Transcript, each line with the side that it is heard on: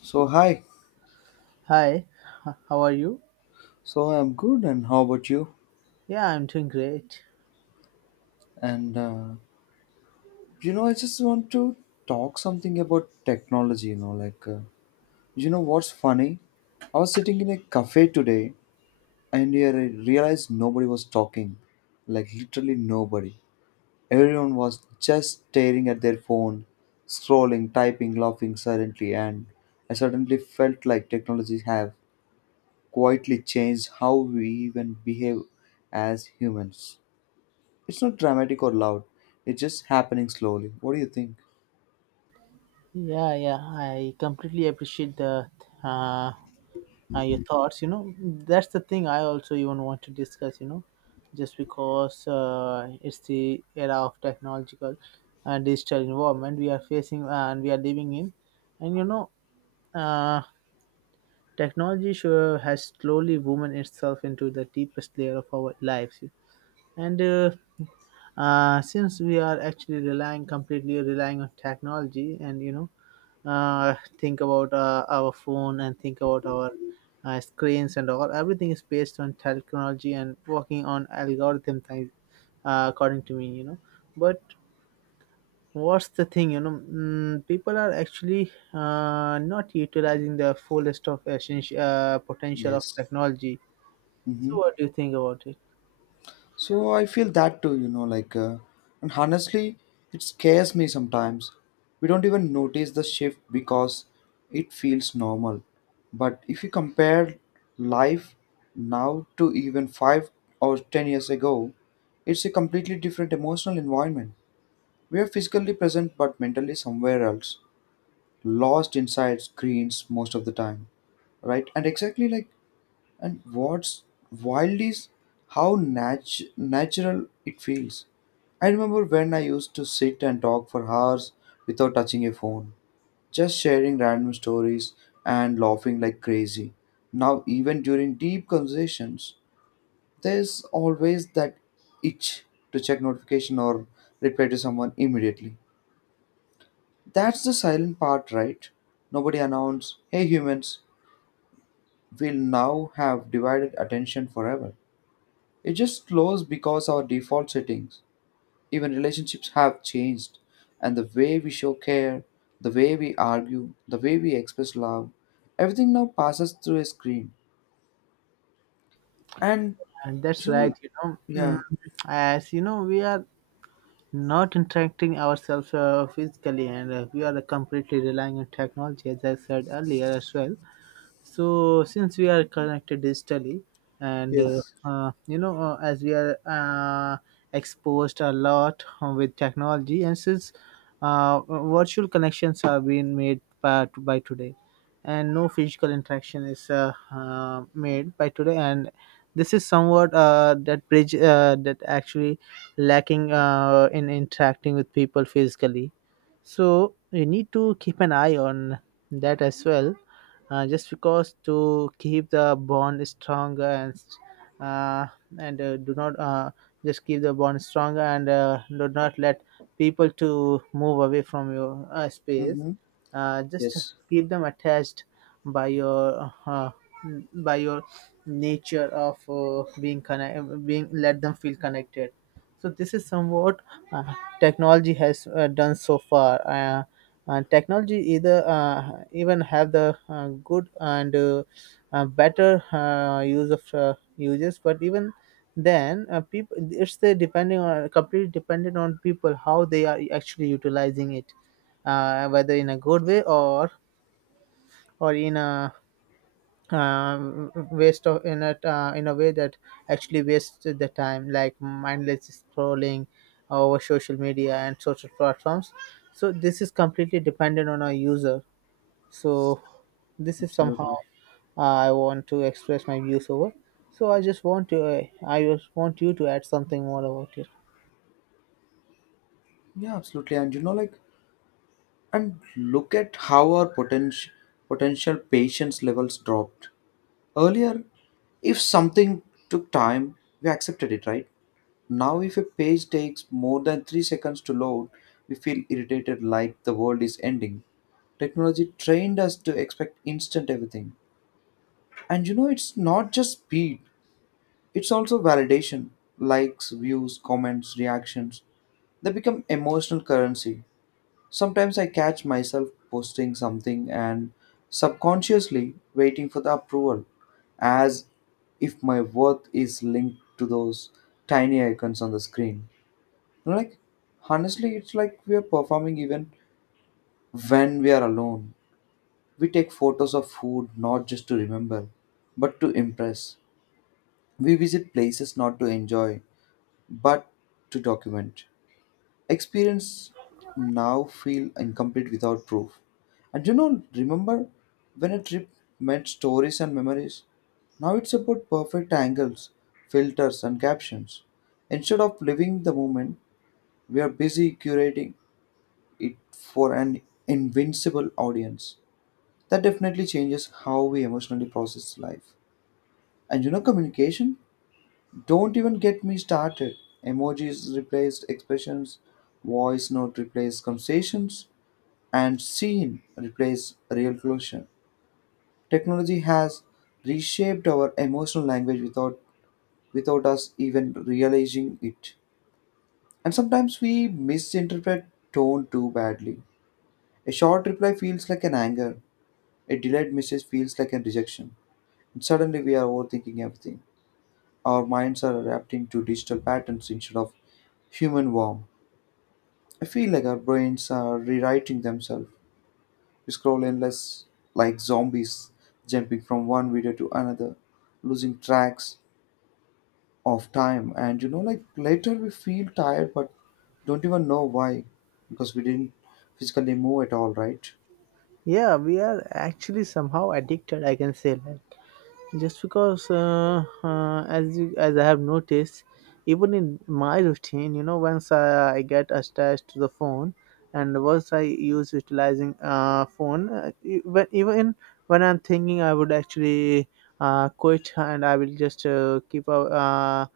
left: So hi.
right: Hi, how are you?
left: So I'm good, and how about you?
right: Yeah, I'm doing great.
left: And you know, I just want to talk something about technology. You know what's funny? I was sitting in a cafe today, and here I realized nobody was talking, like literally nobody. Everyone was just staring at their phone, scrolling, typing, laughing silently, and I suddenly felt like technology have quietly changed how we even behave as humans. It's not dramatic or loud. It's just happening slowly. What do you think?
right: Yeah, yeah, I completely appreciate the uh, your thoughts. You know, that's the thing I also even want to discuss. You know, just because it's the era of technological and digital environment we are facing and we are living in, and you know, uh, technology sure has slowly woven itself into the deepest layer of our lives, and since we are actually relying completely relying on technology, and you know, uh, think about our phone and think about our screens and all, everything is based on technology and working on algorithm things, according to me, you know. But what's the thing, you know, people are actually not utilizing the fullest of essential potential of
left: Yes.
right: technology.
left: Mm-hmm.
right: So, what do you think about it?
left: So I feel that too, and honestly, it scares me sometimes. We don't even notice the shift because it feels normal. But if you compare life now to even 5 or 10 years ago, it's a completely different emotional environment. We are physically present but mentally somewhere else, lost inside screens most of the time. Right, and exactly, like, and what's wild is how natural it feels. I remember when I used to sit and talk for hours without touching a phone, just sharing random stories and laughing like crazy. Now, even during deep conversations, there's always that itch to check notification or reply to someone immediately. That's the silent part, right? Nobody announced, hey, humans will now have divided attention forever. It just slows because our default settings, even relationships, have changed. And the way we show care, the way we argue, the way we express love, everything now passes through a screen. And,
right: And that's
left: you
right: right,
left: know,
right: you know,
left: yeah,
right: as you know, we are not interacting ourselves physically, and we are completely relying on technology as I said earlier as well. So since we are connected digitally, and
left: yes.
right: you know, as we are exposed a lot with technology, and since virtual connections are being made by today, and no physical interaction is made by today, and this is somewhat that bridge that actually lacking in interacting with people physically. So you need to keep an eye on that as well, just because to keep the bond stronger, uh, and do not just keep the bond stronger, and do not let people to move away from your space,
left: Mm-hmm.
right: just
left: Yes,
right: keep them attached by your uh, by your nature of being connect being let them feel connected. So this is somewhat uh, technology has done so far, and technology either even have the good and better uses. But even then, people, it's the depending on completely dependent on people how they are actually utilizing it, whether in a good way, or in a in a way that actually wastes the time, like mindless scrolling over social media and social platforms. So this is completely dependent on our user. So this is somehow
left: absolutely.
right: I want to express my views over. So I just want to I just want you to add something more about it.
left: Yeah, absolutely. And, you know, like, and look at how our potential patience levels dropped. Earlier, if something took time, we accepted it, right? Now, if a page takes more than 3 seconds to load, we feel irritated like the world is ending. Technology trained us to expect instant everything. And you know, it's not just speed, it's also validation, likes, views, comments, reactions. They become emotional currency. Sometimes I catch myself posting something and subconsciously waiting for the approval, as if my worth is linked to those tiny icons on the screen. Like, honestly, it's like we are performing even when we are alone. We take photos of food not just to remember, but to impress. We visit places not to enjoy, but to document. Experience now feel incomplete without proof. And you know, remember when a trip meant stories and memories? Now it's about perfect angles, filters, and captions. Instead of living the moment, we are busy curating it for an invincible audience. That definitely changes how we emotionally process life. And you know, communication? Don't even get me started. Emojis replaced expressions, voice note replaced conversations, and seen replace real closure. Technology has reshaped our emotional language without us even realizing it. And sometimes we misinterpret tone too badly. A short reply feels like an anger. A delayed message feels like a rejection. And suddenly we are overthinking everything. Our minds are adapting to digital patterns instead of human warmth. I feel like our brains are rewriting themselves. We scroll endless like zombies, jumping from one video to another, losing tracks of time. And you know, like later we feel tired, but don't even know why, because we didn't physically move at all, right?
right: Yeah, we are actually somehow addicted, I can say, just because as I have noticed, even in my routine, you know, I get attached to the phone, and once I use utilizing phone, when even when I'm thinking I would actually quit and I will just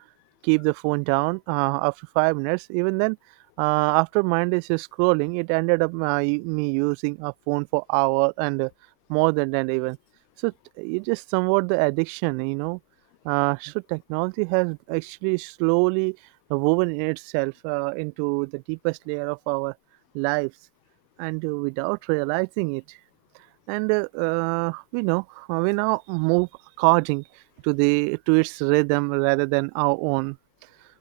right: keep the phone down after 5 minutes. Even then, after mindless scrolling, it ended up me using a phone for hour, and more than that even. So it is somewhat the addiction, you know. So technology has actually slowly woven itself into the deepest layer of our lives, and without realizing it. And we know, we now move according to its rhythm rather than our own.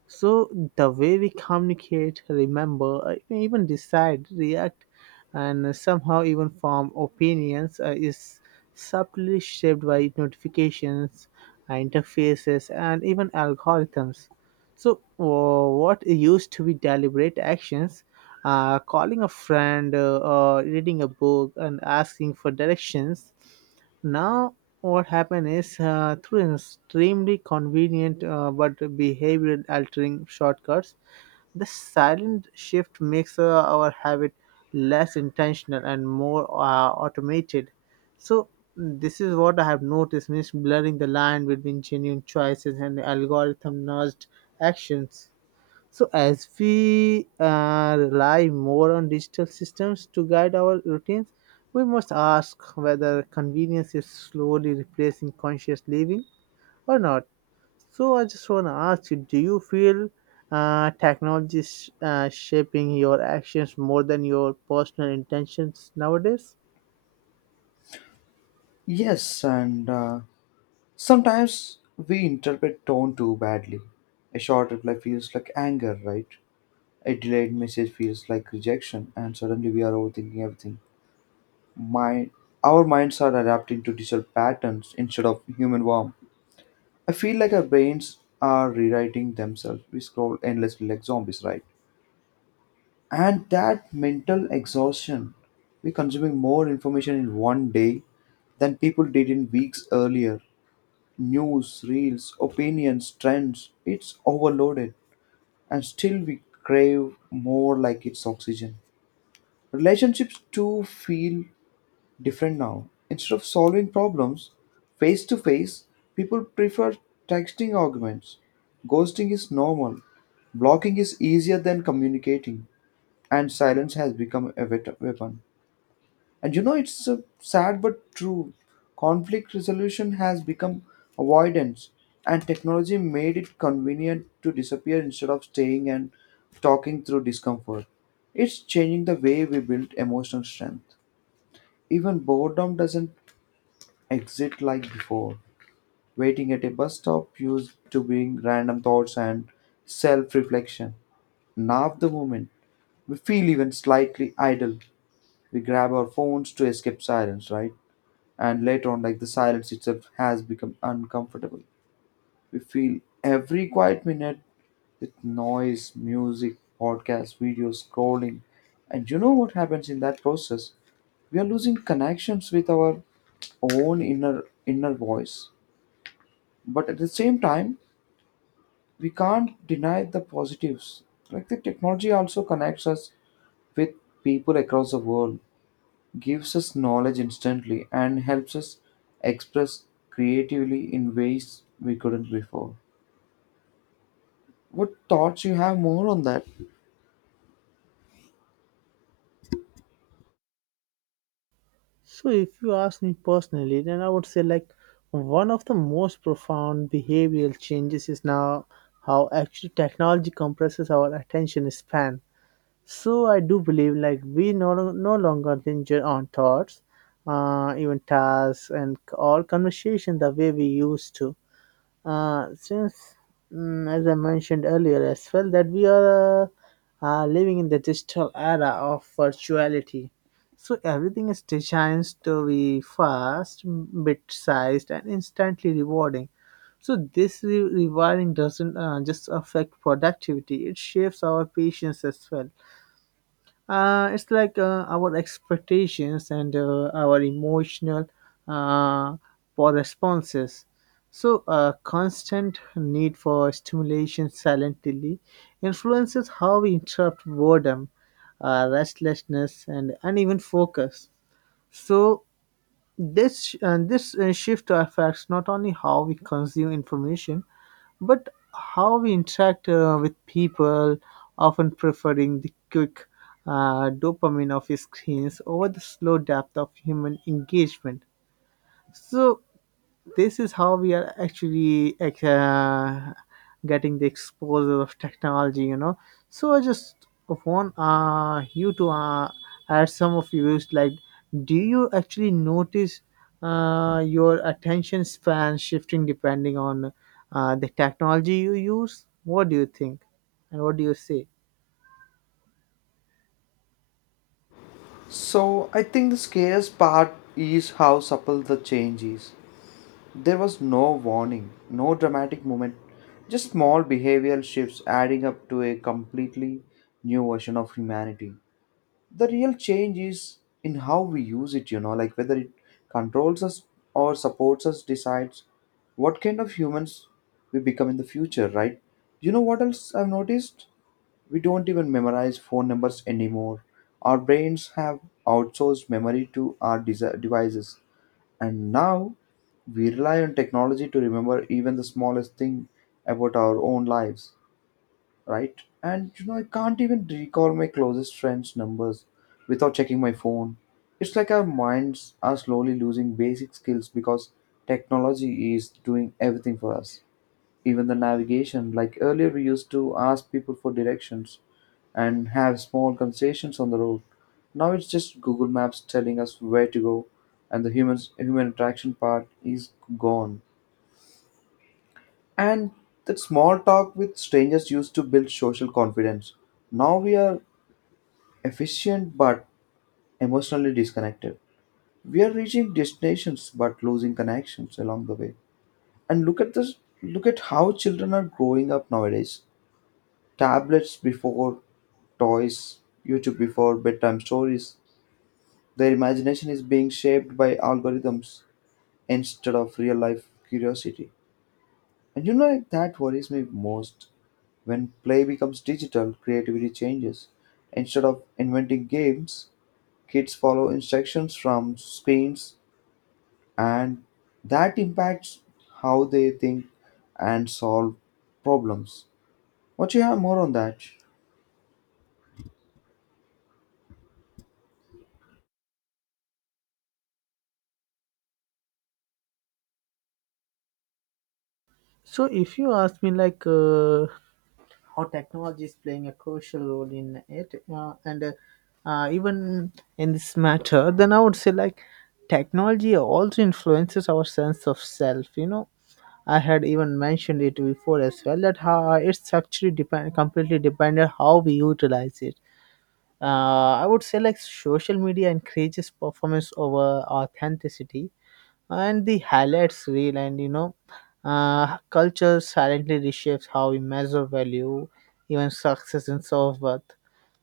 right: So the way we communicate, remember, even decide, react, and somehow even form opinions is subtly shaped by notifications, interfaces, and even algorithms. So what used to be deliberate actions, calling a friend, or reading a book, and asking for directions, now what happened is through an extremely convenient but behavior altering shortcuts, the silent shift makes our habit less intentional and more automated. So, this is what I have noticed, means blurring the line between genuine choices and algorithm nudged actions. So, as we rely more on digital systems to guide our routines, we must ask whether convenience is slowly replacing conscious living or not. So, I just want to ask you, do you feel technology is shaping your actions more than your personal intentions nowadays?
left: Yes, and sometimes we interpret tone too badly. A short reply feels like anger, right? A delayed message feels like rejection, and suddenly we are overthinking everything. Mind, our minds are adapting to digital patterns instead of human warmth. I feel like our brains are rewriting themselves. We scroll endlessly like zombies, right? And that mental exhaustion, we're consuming more information in one day than people did in weeks earlier. News, reels, opinions, trends, it's overloaded. And still we crave more like it's oxygen. Relationships too feel different now. Instead of solving problems face to face, people prefer texting arguments. Ghosting is normal. Blocking is easier than communicating, and silence has become a weapon. And you know, it's sad but true. Conflict resolution has become avoidance, and technology made it convenient to disappear instead of staying and talking through discomfort. It's changing the way we build emotional strength. Even boredom doesn't exit like before. Waiting at a bus stop used to bring random thoughts and self reflection. Now, the moment we feel even slightly idle, we grab our phones to escape silence, right? And later on, like the silence itself has become uncomfortable. We feel every quiet minute with noise, music, podcasts, videos, scrolling. And you know what happens in that process? We are losing connections with our own inner voice. But at the same time, we can't deny the positives. Like the technology also connects us with people across the world, gives us knowledge instantly, and helps us express creatively in ways we couldn't before. What thoughts you have more on that?
right: So, if you ask me personally, then I would say like one of the most profound behavioral changes is now how actually technology compresses our attention span. So, I do believe like we no, no longer linger on thoughts, even tasks, and all conversation the way we used to. Since, as I mentioned earlier as well, that we are living in the digital era of virtuality. So everything is designed to be fast, bit-sized, and instantly rewarding. So this rewarding doesn't just affect productivity; it shapes our patience as well. It's like our expectations and our emotional uh, for responses. So, a constant need for stimulation silently influences how we interrupt boredom, restlessness, and uneven focus. So, this shift affects not only how we consume information but how we interact with people, often preferring the quick dopamine of screens over the slow depth of human engagement. So, this is how we are actually like, getting the exposure of technology, you know. So I just want you to add some of views like, do you actually notice your attention span shifting depending on the technology you use? What do you think? And what do you say?
left: So I think the scariest part is how supple the change is. There was no warning, no dramatic moment, just small behavioral shifts adding up to a completely new version of humanity. The real change is in how we use it, you know, like whether it controls us or supports us decides what kind of humans we become in the future, right? You know what else I've noticed, we don't even memorize phone numbers anymore. Our brains have outsourced memory to our devices, and now we rely on technology to remember even the smallest thing about our own lives, right? And you know, I can't even recall my closest friends' numbers without checking my phone. It's like our minds are slowly losing basic skills because technology is doing everything for us. Even the navigation, like earlier, we used to ask people for directions and have small conversations on the road. Now it's just Google Maps telling us where to go, and the humans, human interaction part is gone. And that small talk with strangers used to build social confidence. Now we are efficient but emotionally disconnected. We are reaching destinations but losing connections along the way. And look at this, look at how children are growing up nowadays. Tablets before toys, YouTube before bedtime stories. Their imagination is being shaped by algorithms instead of real life curiosity. And you know that worries me most. When play becomes digital, creativity changes. Instead of inventing games, kids follow instructions from screens, and that impacts how they think and solve problems. What you have more on that?
right: So if you ask me like how technology is playing a crucial role in it and even in this matter, then I would say like technology also influences our sense of self, you know. I had even mentioned it before as well that how it's actually depend completely dependent how we utilize it. I would say like social media encourages performance over authenticity, and the highlights reel, and you know, culture silently reshapes how we measure value, even success and self-worth.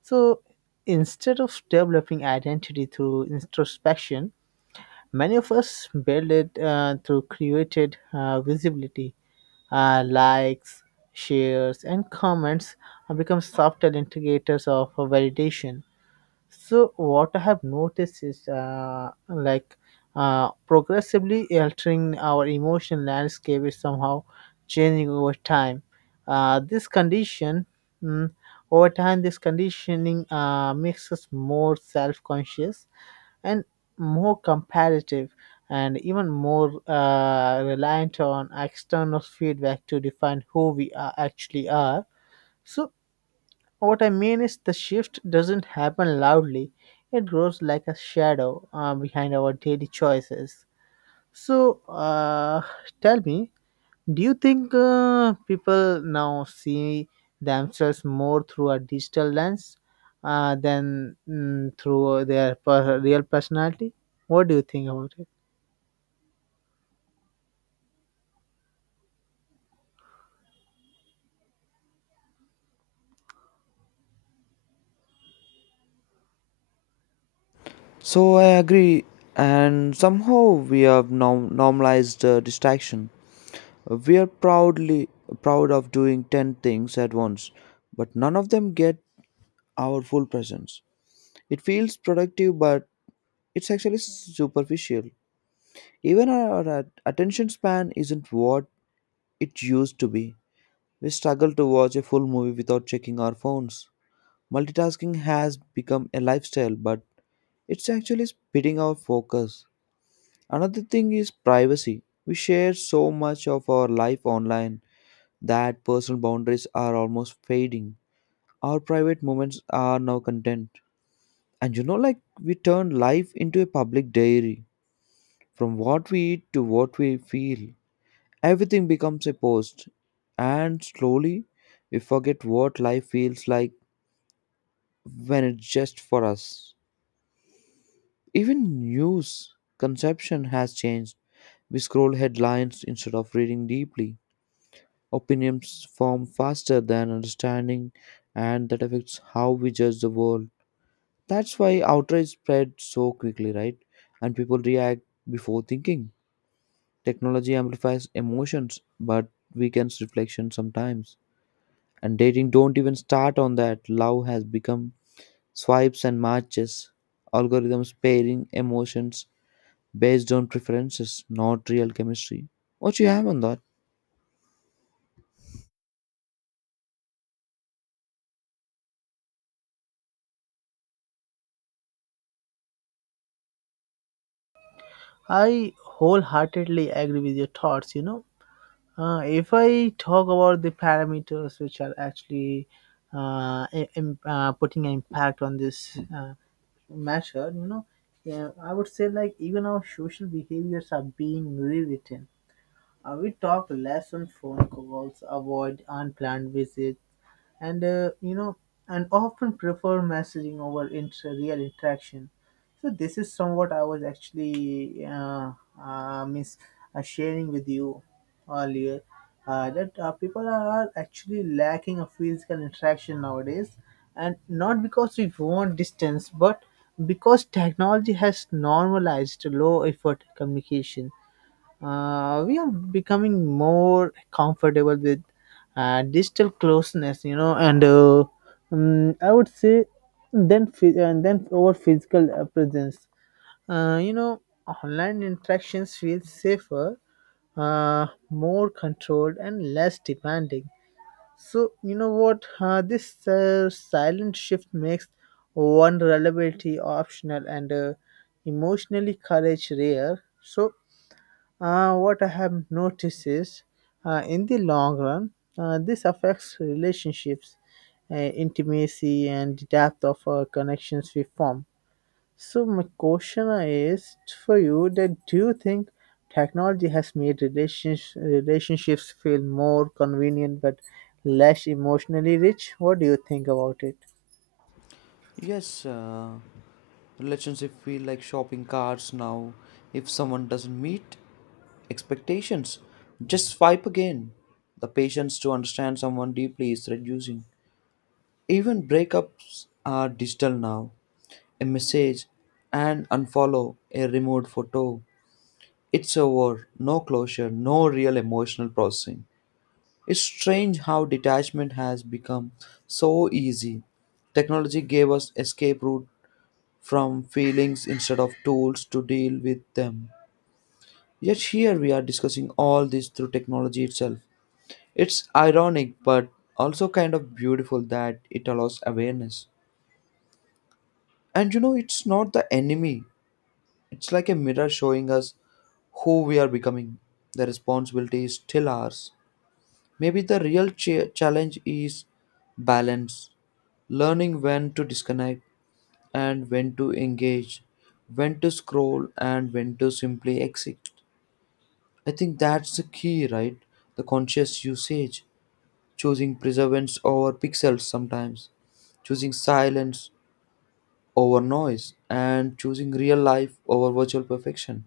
right: So instead of developing identity through introspection, many of us build it through created visibility. Likes, shares and comments have become subtle indicators of validation. So what I have noticed is, like, progressively altering our emotional landscape is somehow changing over time. This condition, mm, over time, this conditioning makes us more self-conscious and more comparative, and even more reliant on external feedback to define who we actually are. So what I mean is, the shift doesn't happen loudly, it grows like a shadow behind our daily choices. So, tell me, do you think people now see themselves more through a digital lens than, through their real personality? What do you think about it?
left: So I agree, and somehow we have normalized distraction. We are proud of doing 10 things at once, but none of them get our full presence. It feels productive, but it's actually superficial. Even our attention span isn't what it used to be. We struggle to watch a full movie without checking our phones. Multitasking has become a lifestyle, but it's actually splitting our focus. Another thing is privacy. We share so much of our life online that personal boundaries are almost fading. Our private moments are now content. And you know, like we turn life into a public diary. From what we eat to what we feel, everything becomes a post. And slowly, we forget what life feels like when it's just for us. Even news conception has changed. We scroll headlines instead of reading deeply. Opinions form faster than understanding, and that affects how we judge the world. That's why outrage spreads so quickly, right? And people react before thinking. Technology amplifies emotions, but weakens reflection sometimes. And dating, don't even start on that. Love has become swipes and matches, algorithms pairing emotions based on preferences, not real chemistry. What you have on that?
right: I wholeheartedly agree with your thoughts, you know. If I talk about the parameters which are actually putting an impact on this measure, you know, yeah, I would say like even our social behaviors are being rewritten. We talk less on phone calls, avoid unplanned visits, and you know, and often prefer messaging over real interaction. So this is somewhat I was actually miss sharing with you earlier that people are actually lacking of physical interaction nowadays, and not because we want distance, but because technology has normalized low effort communication. We are becoming more comfortable with digital closeness, you know, and I would say, and then over physical presence. You know, online interactions feel safer, more controlled and less demanding. So you know what, this silent shift makes vulnerability optional, and emotionally courage rare. So what I have noticed is, in the long run, this affects relationships, intimacy, and the depth of connections we form. So, my question is for you: that do you think technology has made relationships feel more convenient but less emotionally rich? What do you think about it?
left: Yes, relationship feel like shopping carts now. If someone doesn't meet expectations, just swipe again. The patience to understand someone deeply is reducing. Even breakups are digital now. A message and unfollow, a removed photo. It's over, no closure, no real emotional processing. It's strange how detachment has become so easy. Technology gave us escape route from feelings instead of tools to deal with them. Yet here we are discussing all this through technology itself. It's ironic but also kind of beautiful that it allows awareness. And you know, it's not the enemy, it's like a mirror showing us who we are becoming. The responsibility is still ours. Maybe the real challenge is balance, learning when to disconnect and when to engage, when to scroll and when to simply exit. I think that's the key, right? The conscious usage, choosing preservance over pixels sometimes, choosing silence over noise and choosing real life over virtual perfection.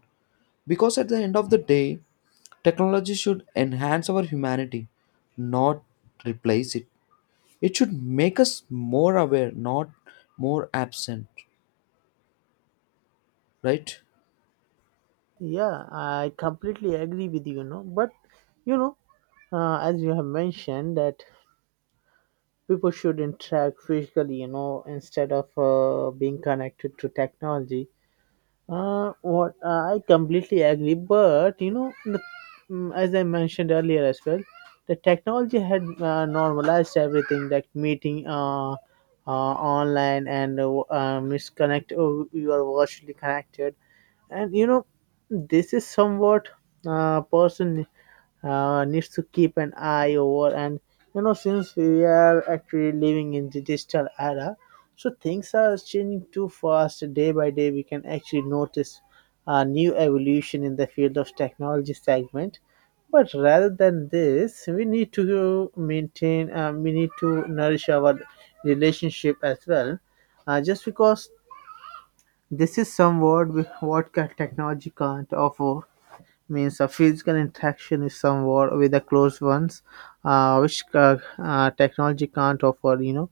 left: Because at the end of the day, technology should enhance our humanity, not replace it. It should make us more aware, not more absent, right?
right: Yeah, I completely agree with you, you know. But you know, as you have mentioned that people should interact physically, you know, instead of being connected to technology, what I completely agree. But you know as I mentioned earlier as well, the technology had normalized everything, like meeting online, and misconnect oh, you are virtually connected, and you know this is somewhat person needs to keep an eye over. And you know, since we are actually living in the digital era, so things are changing too fast. Day by day, we can actually notice a new evolution in the field of technology segment. But rather than this, we need to maintain, we need to nourish our relationship as well. Just because this is some what ca- technology can't offer means a physical interaction is somewhat with the close ones, which technology can't offer. You know,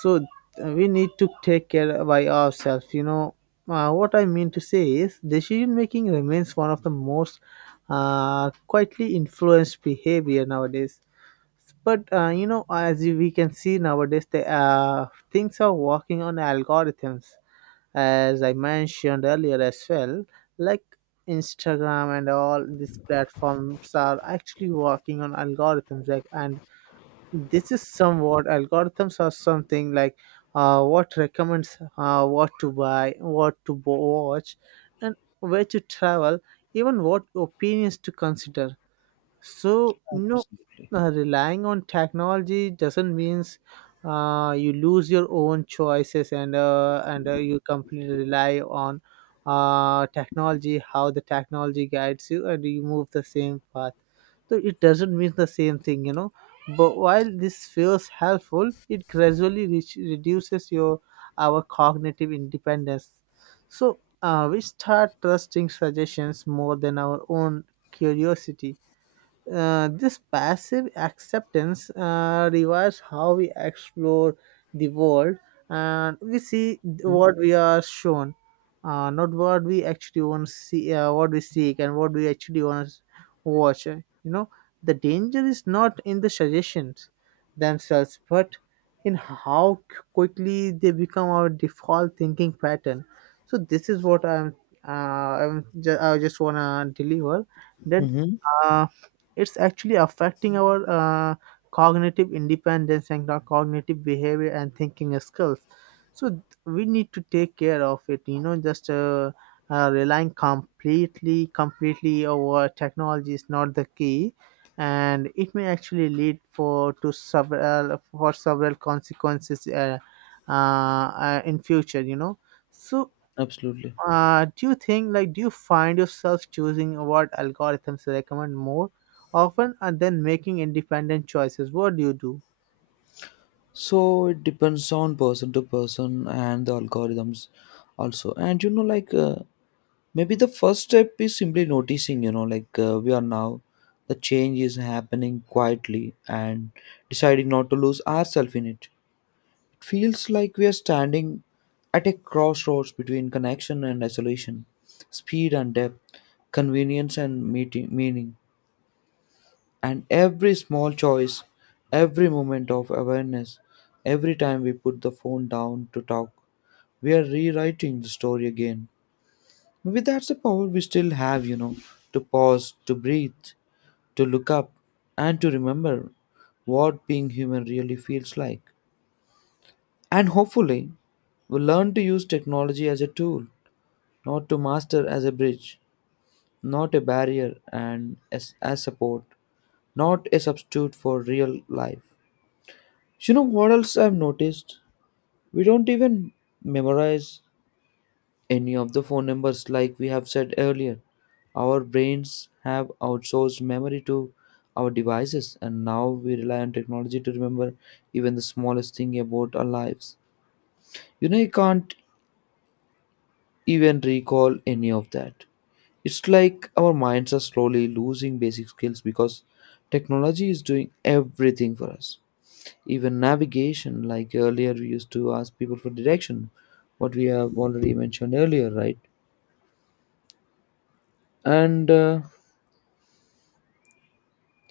right: so uh, we need to take care by ourselves. What I mean to say is decision making remains one of the most quietly influenced behavior nowadays. But as we can see nowadays, the things are working on algorithms as I mentioned earlier as well, like Instagram and all these platforms are actually working on and this is somewhat algorithms are something like what recommends what to buy, watch, and where to travel, even what opinions to consider. So,
left: Absolutely.
right: relying on technology doesn't means you lose your own choices and you completely rely on technology, how the technology guides you, and you move the same path. So it doesn't mean the same thing, you know. But while this feels helpful, it gradually reduces your our cognitive independence. So we start trusting suggestions more than our own curiosity. This passive acceptance revives how we explore the world, and we see what we are shown, not what we actually want to see, what we seek, and what we actually want to watch. You know, the danger is not in the suggestions themselves, but in how quickly they become our default thinking pattern. So this is what I'm. I'm ju- I just wanna deliver that.
left: Mm-hmm.
right: Uh, it's actually affecting our cognitive independence and our cognitive behavior and thinking skills. We need to take care of it, you know, just relying completely over technology is not the key, and it may actually lead for several consequences in future, you know. So
left: Absolutely.
right: do you think, like, do you find yourself choosing what algorithms recommend more often and then making independent choices? What do you do?
left: So it depends on person to person and the algorithms also. And you know, maybe the first step is simply noticing, you know, we are now, the change is happening quietly and deciding not to lose ourselves in it. It feels like we are standing at a crossroads between connection and isolation, speed and depth, convenience and meaning. And every small choice, every moment of awareness, every time we put the phone down to talk, we are rewriting the story again. Maybe that's the power we still have, you know, to pause, to breathe, to look up, and to remember what being human really feels like. And hopefully, we learn to use technology as a tool, not to master as a bridge, not a barrier and as support, not a substitute for real life. You know what else I've noticed? We don't even memorize any of the phone numbers like we have said earlier. Our brains have outsourced memory to our devices, and now we rely on technology to remember even the smallest thing about our lives. You know, you can't even recall any of that. It's like our minds are slowly losing basic skills because technology is doing everything for us, even navigation. Like earlier we used to ask people for direction, what we have already mentioned earlier, right? and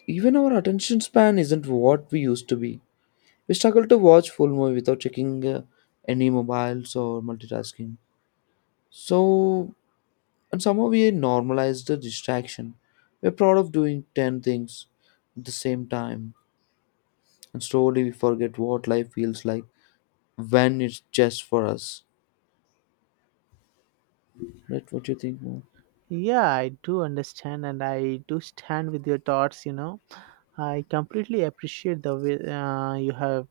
left: Even our attention span isn't what we used to be. We struggle to watch full movie without checking any mobiles or multitasking. So, and somehow we normalize the distraction. We're proud of doing 10 things at the same time, and slowly we forget what life feels like when it's just for us. Right? What do you think more?
right: Yeah, I do understand and I do stand with your thoughts, you know. I completely appreciate the way you have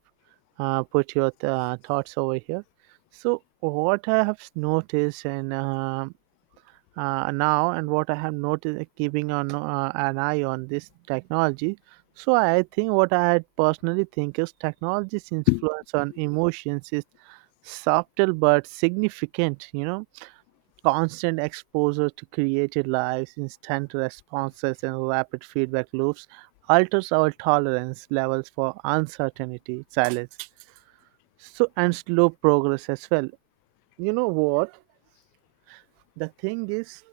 right: put your thoughts over here. So, what I have noticed and now, and what I have noticed keeping on an eye on this technology. So I think what I had personally think is technology's influence on emotions is subtle but significant. You know, constant exposure to created lives, instant responses, and rapid feedback loops alters our tolerance levels for uncertainty, silence, so and slow progress as well. You know what? The thing is,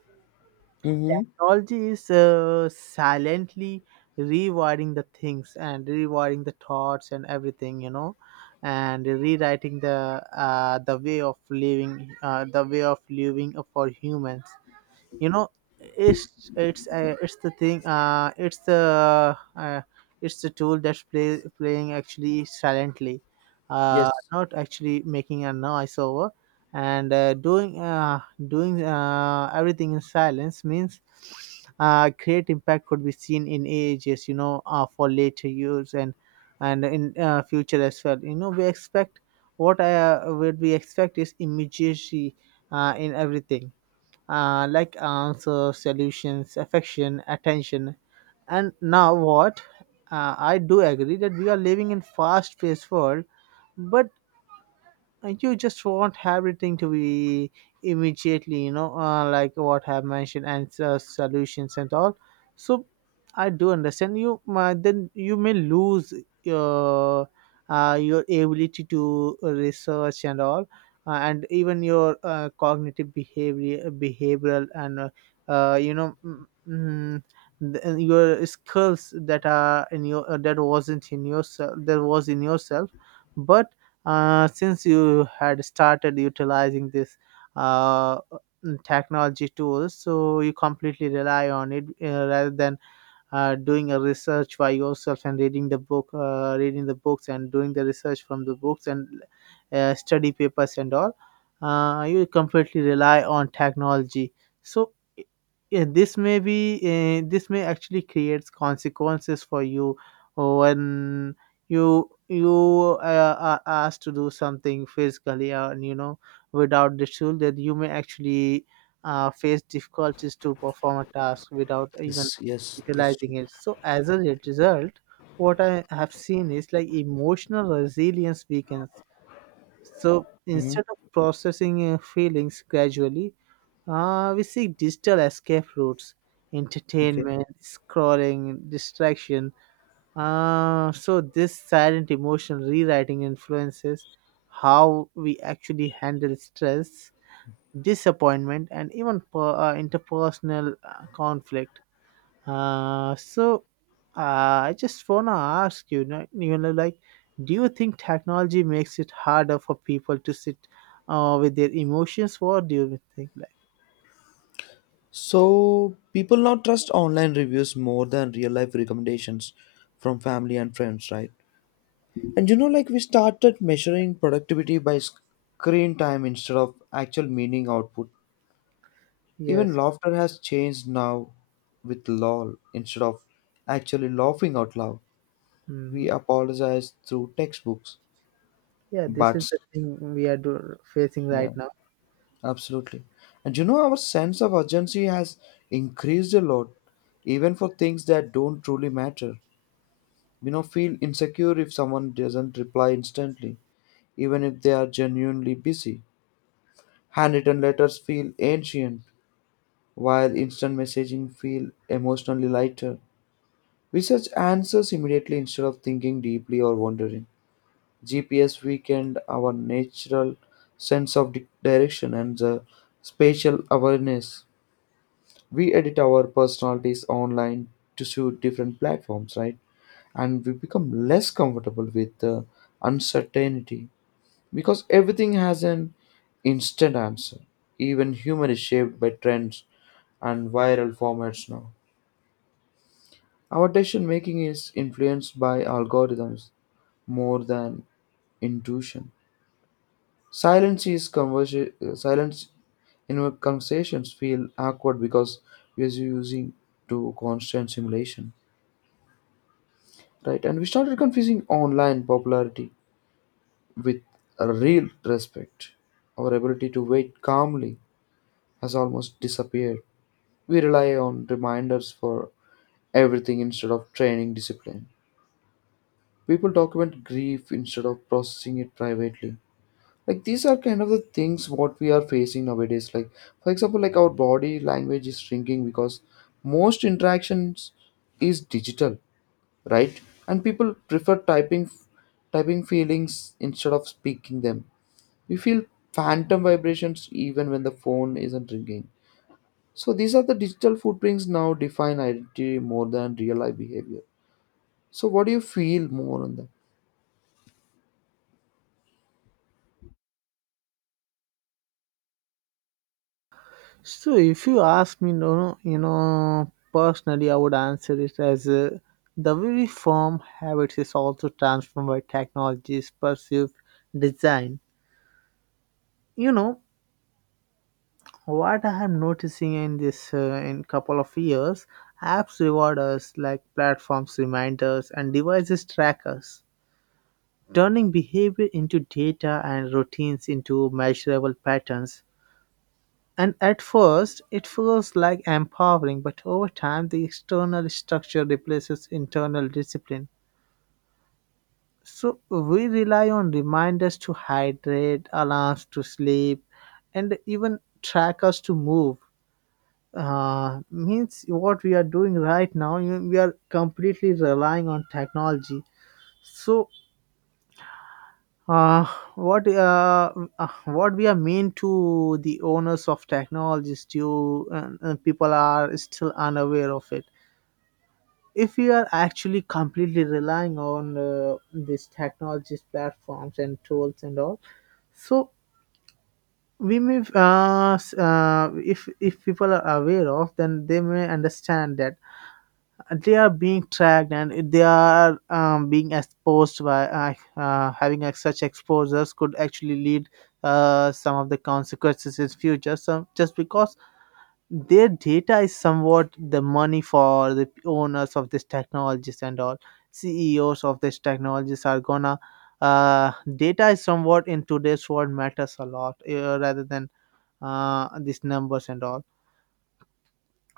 left: Mm-hmm.
right: technology is silently rewiring the things and rewiring the thoughts and everything, you know, and rewriting the way of living, the way of living for humans, you know. It's it's the thing it's the It's the tool that's playing actually silently,
left: Yes.
right: not actually making a noise over. And doing everything in silence means great impact could be seen in ages, you know, for later years and in future as well, you know. We expect what we expect is immediacy in everything, like answers, solutions, affection, attention. And now what? I do agree that we are living in fast-paced world, but you just want everything to be immediately, you know, like what I have mentioned and solutions and all. So I do understand you. Then you may lose your your ability to research and all, and even your cognitive behavior behavioral and you know the, your skills that are in your that wasn't in yourself that was in yourself. But since you had started utilizing this uh, technology tools, so you completely rely on it rather than doing a research by yourself and reading the books and doing the research from the books and study papers and all, you completely rely on technology. So i- yeah, this may be this may actually creates consequences for you when you are asked to do something physically, and you know, without the tool that you may actually face difficulties to perform a task without even
left: Yes, yes, that's true.
right: utilizing it. So as a result, what I have seen is like emotional resilience weakens. So
left: Mm-hmm.
right: instead of processing feelings gradually, we seek digital escape routes,
left: Okay.
right: entertainment, scrolling, distraction. So this silent emotional rewriting influences how we actually handle stress, disappointment, and even interpersonal conflict. Uh, so uh, I just wanna ask you, you know, like, do you think technology makes it harder for people to sit with their emotions? What do you think? Like,
left: So people now trust online reviews more than real life recommendations from family and friends, right? And you know, like we started measuring productivity by screen time instead of actual meaning output. Even
right: yes,
left: laughter has changed now with lol instead of actually laughing out loud. We
right: mm,
left: apologize through textbooks,
right: yeah, this is
left: but
right: the thing we are facing
left: yeah,
right: right now.
left: absolutely. And you know, our sense of urgency has increased a lot, even for things that don't truly matter. You know, feel insecure if someone doesn't reply instantly, even if they are genuinely busy. Handwritten letters feel ancient while instant messaging feel emotionally lighter. We search answers immediately instead of thinking deeply or wondering. GPS weakened our natural sense of direction and the spatial awareness. We edit our personalities online to suit different platforms, right? And we become less comfortable with the uncertainty, because everything has an instant answer. Even humor is shaped by trends and viral formats now. Our decision making is influenced by algorithms more than intuition. Silence in our conversations feel awkward because we are using to constant simulation, right? And we started confusing online popularity with a real respect. Our ability to wait calmly has almost disappeared. We rely on reminders for everything instead of training discipline. People document grief instead of processing it privately. Like these are kind of the things what we are facing nowadays. Like for example, like our body language is shrinking because most interactions is digital, right? And people prefer typing feelings instead of speaking them. We feel phantom vibrations even when the phone isn't ringing. So these are the digital footprints now define identity more than real life behavior. So what do you feel more on that?
right: So if you ask me, no, no, you know, personally, I would answer it as the way we form habits is also transformed by technology's perceived design. You know, what I am noticing in this in couple of years, apps reward us like platforms reminders and devices trackers, turning behavior into data and routines into measurable patterns. And at first, it feels like empowering, but over time, the external structure replaces internal discipline. So we rely on reminders to hydrate, alarms to sleep, and even trackers to move, means what we are doing right now. We are completely relying on technology. So uh, what uh, what we are mean to the owners of technologies to, people are still unaware of it, if we are actually completely relying on these technologies platforms and tools and all. So we may if people are aware of, then they may understand that they are being tracked, and if they are being exposed by such exposures could actually lead some of the consequences in future, so just because their data is somewhat the money for the owners of these technologies and all. CEOs of these technologies are gonna uh, data is somewhat in today's world matters a lot, rather than these numbers and all.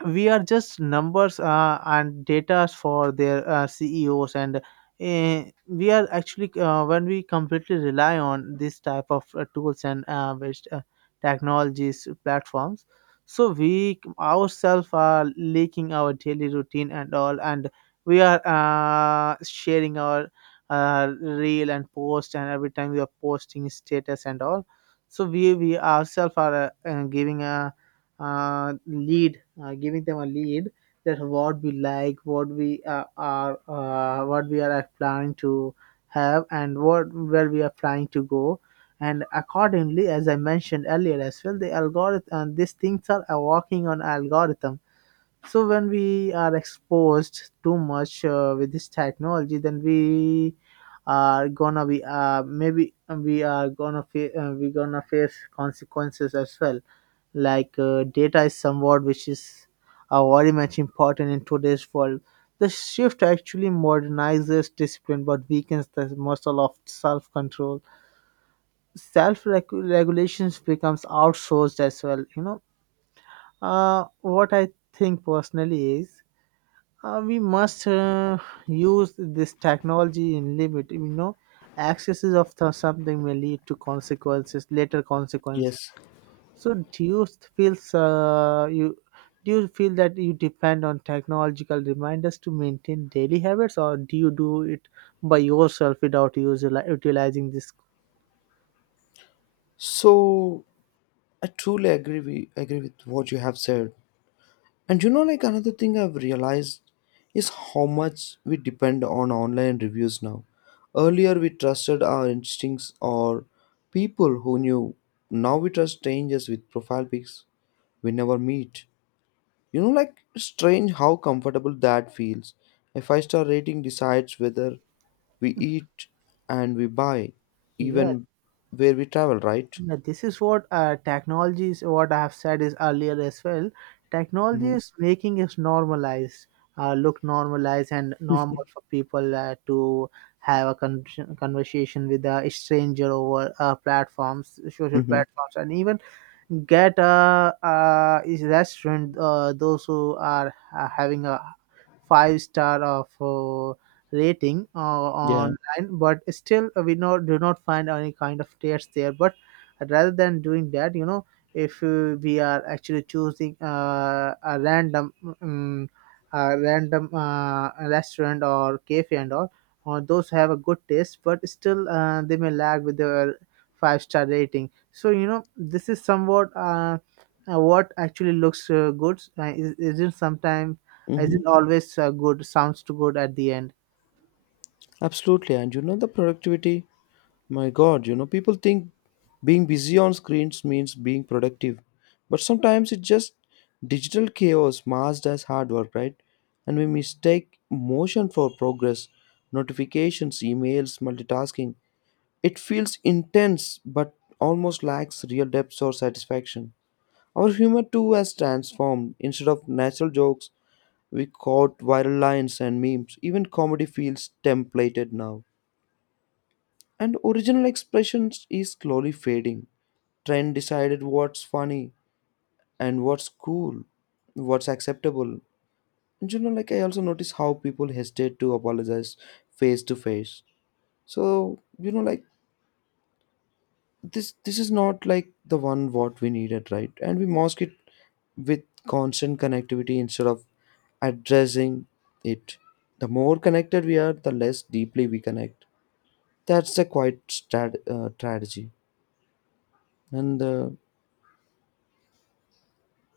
right: We are just numbers and data for their CEOs, and we are actually when we completely rely on this type of tools and technologies platforms. So we ourselves are leaking our daily routine and all, and we are sharing our reel and post, and every time we are posting status and all. So we ourselves are giving a giving them a lead that what we like, what we what we are planning to have, and what where we are planning to go. And accordingly, as I mentioned earlier as well, the algorithm and these things are working on algorithm. So when we are exposed too much with this technology, then we are gonna be maybe we are gonna we gonna face consequences as well, like data is somewhat which is very much important in today's world. The shift actually modernizes discipline but weakens the muscle of self-control. Self-regulations becomes outsourced as well. You know, what I think personally is we must use this technology in limit. You know, excesses of something may lead to consequences, later consequences.
left: Yes.
right: So feels uh, you do you feel that you depend on technological reminders to maintain daily habits, or do you do it by yourself without utilizing this?
left: So I truly agree with what you have said. And you know, like another thing I've realized is how much we depend on online reviews now. Earlier we trusted our instincts or people who knew. Now we trust strangers with profile pics we never meet. You know, like strange how comfortable that feels. A five-star rating decides whether we eat and we buy,
right: Yeah,
left: even where we travel, right?
right: yeah. This is what technology is. What I have said is earlier as well. Technology
left: Mm-hmm.
right: is making us normalized, look normalized and normal for people to have a conversation with a stranger over platforms, social
left: Mm-hmm.
right: platforms, and even get a is restaurant, those who are having a five star of rating
left: Yeah.
right: online, but still we not do not find any kind of tears there. But rather than doing that, you know, if we are actually choosing a random um, restaurant or cafe and all, or those have a good taste, but still they may lag with their five-star rating. So you know, this is somewhat what actually looks good. Isn't sometimes
left: Mm-hmm.
right: isn't always good. Sounds too good at the end.
left: Absolutely. And you know, the productivity, my God, you know, people think being busy on screens means being productive. But sometimes it's just digital chaos masked as hard work, right? And we mistake motion for progress, notifications, emails, multitasking. It feels intense but almost lacks real depth or satisfaction. Our humor too has transformed. Instead of natural jokes, we quote viral lines and memes. Even comedy feels templated now. And original expressions is slowly fading. Trend decided what's funny and what's cool, what's acceptable. And you know, like I also notice how people hesitate to apologize face to face. So, you know, like this is not like the one what we needed, right? And we mask it with constant connectivity instead of addressing it. The more connected we are, the less deeply we connect. That's a quite strategy. And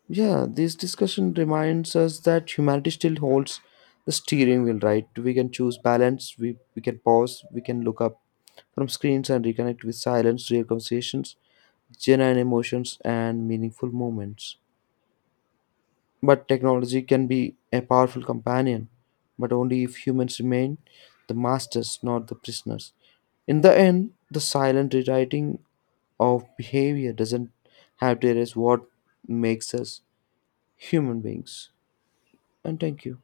left: yeah, this discussion reminds us that humanity still holds the steering wheel, right? We can choose balance. We can pause, we can look up from screens and reconnect with silence, real conversations, genuine emotions and meaningful moments. But technology can be a powerful companion, but only if humans remain the masters, not the prisoners. In the end, the silent rewriting of behavior doesn't have to erase what makes us human beings. And thank you.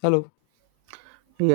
left: Hello.
right: Yeah.